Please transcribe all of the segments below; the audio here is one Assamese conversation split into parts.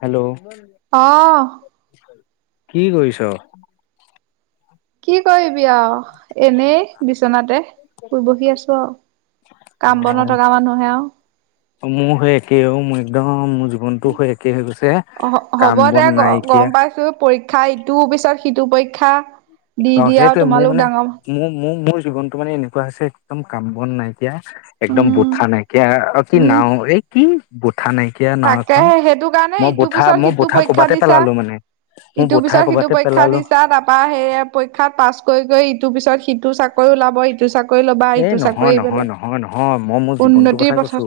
হেল্ল'। অহ কি কৰিছ। কি কৰিবি আৰু এনেই বিচনাতে। শুই বহি আছো আও কাম বন নথকা মানুহে আও। অ মোৰ হে একে অ মোৰ একদম মো। জীৱনটো হে একে হৈ গৈছে আৰু কাম বন নাইকিয়া। খাই ইটোৰ পিছত সিটো পৰীক্ষা দি অ দি আৰু সেইটোয়ে মোৰ তোমালোক মানে ডাঙৰ মোৰ মোৰ মোৰ জীৱনটো মানে এনেকোৱা হৈছে একদম কাম বন নাই। এতিয়া একদম উম বঠা নাইকিয়া আৰু কি উম নাও এই কি বুট ঠা নাইকিয় নাও এখন তাকেহে সেইটো কাৰণে মই ইটোৰ বুঠা পিছত মই সিটো বুঠা পৰীক্ষা ক'বাতে দিছা পেলালো মানে। মোৰ ইটোৰ বঠা পিছত সিটো ক'বাতে পৰীক্ষা পেলালো দিছা তাৰপা সেই পৰীক্ষাত পাছ কৰি কৰি ইটোৰ পিছত সিটো চা এ নহয় নহয় পেলাই নহয় নহয় মই মোৰ জীৱনটো উন্নতিৰ কথাই কৈছো। পথত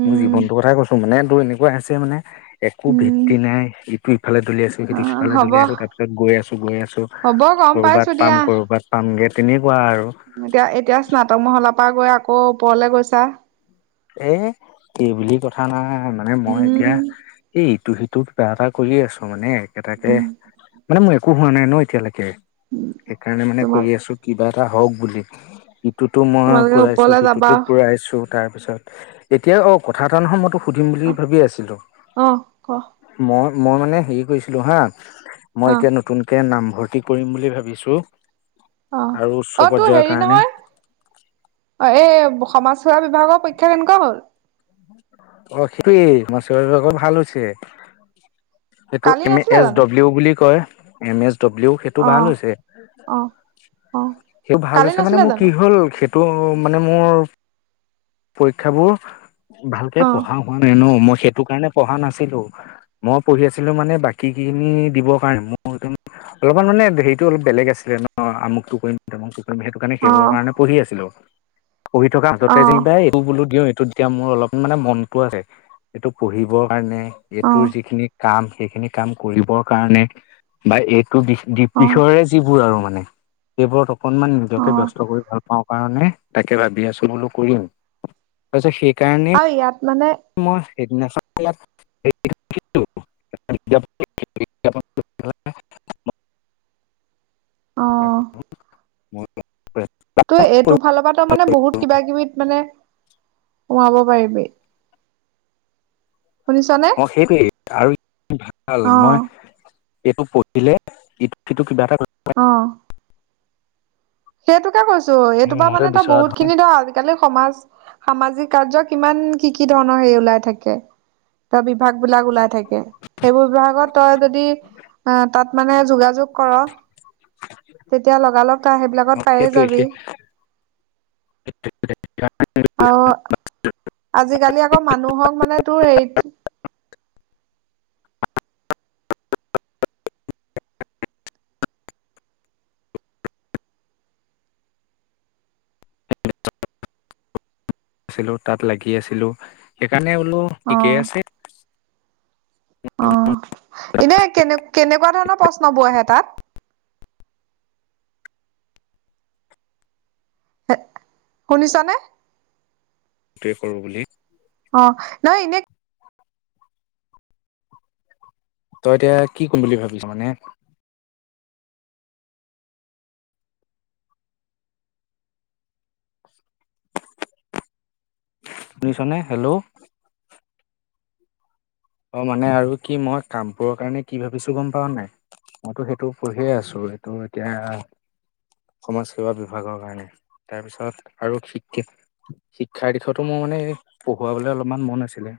উম জীৱনটো কথাই কৈছো মানে তো এনে কৈ আছে মানে একো উম ভিত্তি নাই ইটো ইফালে দলিয়াইছো অ ইটো সিফালে দলিয়াইছো হ'ব তাৰপিছত গৈ আছো। গৈ আছো হ'ব গম পাইছো কৰবাত পাম দিয়া। কৰবাত পামগে তেনেকোৱা আৰু। এতিয়া এতিয়া স্নাতক মহলাৰ পৰা গৈ আকৌ ওপৰলে গৈছা। এ এইবুলি কথা নাই মানে মই উম এতিয়া ই টো সিটো কিবা এটা কৰি আছো মানে একেটাকে মানে মোৰ একো হোৱা নাই ন এতিয়ালৈকে। সেইকাৰণে মানে তোমাৰ কৰি আছো কিবা এটা হওক বুলি। ইটোতো মই তোমালোকে পূৰাইছো ওপৰলে যাবা। সিটোতো পূৰাইছো তাৰপিছত এতিয়া অ কথা এটা নহয় মই তো সুধিম বুলি অহ ভাবি আছিলো অহ ক মই মই মানে হেৰি কৰিছিলো হা মই অহ এতিয়া নতুনকে নামভৰ্তি কৰিম বুলি ভাবিছো। অ অ তোৰ হেৰি নহয় অ এ সমাজ সেৱা বিভাগৰ পৰীক্ষা কেনেকোৱা হ'ল। অ সেই সমাজৰ বিভাগত ভাল হৈছে। এইটো কালি এম নাছিলে এছ জানো? ডব্লিউ বুলি কয় এম এছ। ডব্লিউ সেইটো অ ভাল হৈছে অ অ সেই ভাল কালি হৈছে মানে নাছিলে মোৰ কি জানো? হল সে টো মানে মোৰ পৰীক্ষাবোৰ। ভালকে অ পঢ়া হোৱা নাই ন মই সেইটো কাৰণে পঢ়া নাছিলো মই পঢ়ি আছিলো মানে বাকীখিনি দিবৰ কাৰণে মোৰ একদম অলপমান মানে হেৰিটো অলপ বেলেগ আছিলে ন আমুক টু কৰিম তামুকটো সেইটো কাৰণে অ সেইবোৰৰ কাৰণে পঢ়ি আছিলো। পঢ়ি থকা অ মাজতে যেনিবা এইটো বোলো দিওঁ এইটো যেতিয়া মোৰ অলপ মানে মনটো আহে। এইটো পঢ়িবৰ কাৰণে অ এইটোৰ যিখিনি কাম সেইখিনি কাম কৰিবৰ কাৰণে। বা এইটো বি দ্বীপ অ বিষয়ে যিবোৰ আৰু মানে সেইবোৰত অকনমান অ নিজকে ব্যস্ত কৰি ভাল পাওঁ কাৰণে তাকে ভাবি আছো বোলো কৰিম। আচ্ছা শেষ। আৰু ইয়াত মানে সেইদিনাখন। [unintelligible] [unintelligible] অ মই। [unintelligible] ত এইটো ফালৰ পৰা তো মানে বহুত কিবা কিবি মানে সোমাব। পাৰিবি। শুনিছনে? অ সেইটোৱেই আৰু ভাল অ মই এইটো পঢ়িলে ইটো সিটো কিবা এটা অহ। সেইটোকে কৈছো এইটোপা মনটোৱে মানে তই বিচৰা বহুত ধৰণৰ খিনি ধৰ আজিকালি সমাজ সামাজিক কাৰ্য কিমান কি কি ধৰণৰ হেৰি ওলাই থাকে ত বিভাগ বিলাক ওলাই থাকে সেইবোৰ বিভাগত তই যদি অ তাত মানে যোগাযোগ কৰ তেতিয়া লগালগ তাৰ সেইবিলাকত পায়ে যাবি। সেইটোৱে সেইটো আহ আজিকালি আকৌ মানুহক মানে তোৰ সেৰিত আছিলো তাত লাগি আছিলো সেইকাৰণে বোলো অ ঠিকেই আছে। অ এনে কেনে কেনে?? এনেকুৱা ধৰণৰ প্ৰশ্ন বোৰ আহে তাত। হ শুনিছ নে? সেইটোৱে কৰো বুলি অ নহয় এনেই তই এতিয়া কি কৰিম বুলি ভাবিছো মানে। শুনিছনে হেল্ল'? অ মানে আৰু কি মই কামবোৰৰ কাৰণে কি ভাবিছো গম পাও নাই! মইতো সেইটো পঢ়িয়ে আছো এইটো এতিয়া সমাজ সেৱা বিভাগৰ কাৰণে, তাৰপিছত আৰু শিক্ষিত শিক্ষাৰ দিশতো মোৰ মানে পঢ়ুৱাবলে অলপমান মন আছিলে।